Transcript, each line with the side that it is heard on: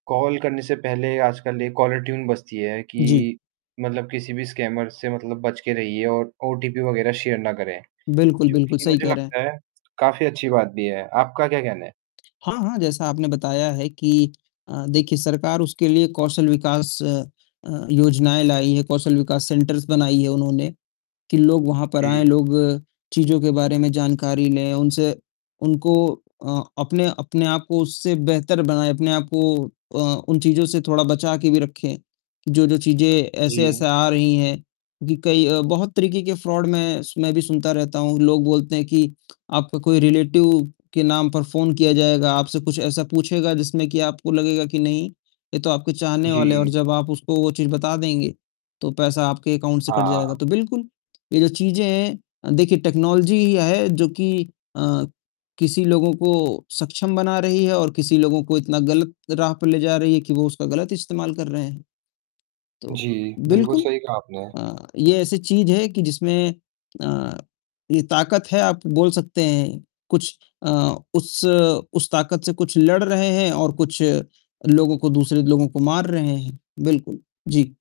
right: Call करने से पहले आजकल 1 कॉलर ट्यून बजती है
left: जी।
right: कि मतलब किसी भी स्कैमर से मतलब बच के रहिए और ओटीपी वग़ैरह शेयर ना करें।
left: बिल्कुल,
right: जो
left: बिल्कुल,
right: कि
left: सही
right: मुझे
left: कह रहे हैं।
right: लगता है काफ़ी अच्छी बात भी है। आपका क्या कहना है?
left: हाँ, हाँ, जैसा आपने बताया है कि अ, देखिए सरकार उसके लिए कौशल विकास अ अ, योजनाएँ लाई है, कौशल विकास सेंटर्स बनाई है उन्होंने, कि लोग वहाँ पर आएँ,
right: जी।
left: चीज़ों के बारे में जानकारी लें उनसे उनको अ, अपने अपने आप को उससे बेहतर बनाएँ, अपने आप को अ, उन चीज़ों से थोड़ा बचाके भी रखें, जो-जो चीज़ें ऐसे-ऐसे
right: जी।
left: आ रही हैं कि कई बहुत तरीके के फ्रॉड मैं स मैं भी सुनता रहता हूँ। लोग बोलते हैं कि आपका कोई रिलेटिव के नाम पर फ़ोन किया जाएगा, आपसे कुछ ऐसा पूछेगा जिसमें कि आपको लगेगा कि नहीं, ये तो आपके चाहने वाले हैं और
right: जी।
left: जब आप उसको वो चीज़ बता देंगे तो पैसा आपके अकाउंट से कट जाएगा।
right: हाँ।
left: तो बिल्कुल ये जो चीज़ें हैं, देखिए टेक्नोलॉज़ी ही है जो कि अ, किसी लोगों को सक्षम बना रही है और किसी लोगों को इतना गलत राह पर ले जा रही है कि वो उसका गलत इस्तेमाल कर रहे हैं। तो
right: जी, बिल्कुल
left: बिल्कुल
right: सही कहा आपने।
left: अ, ये ऐसी चीज़ है कि जिसमें अ, ये ताकत है आप बोल सकते हैं कुछ अ, उस उस ताकत से कुछ लड़ रहे हैं और कुछ लोगों को दूसरे लोगों को मार रहे हैं। बिल्कुल, जी।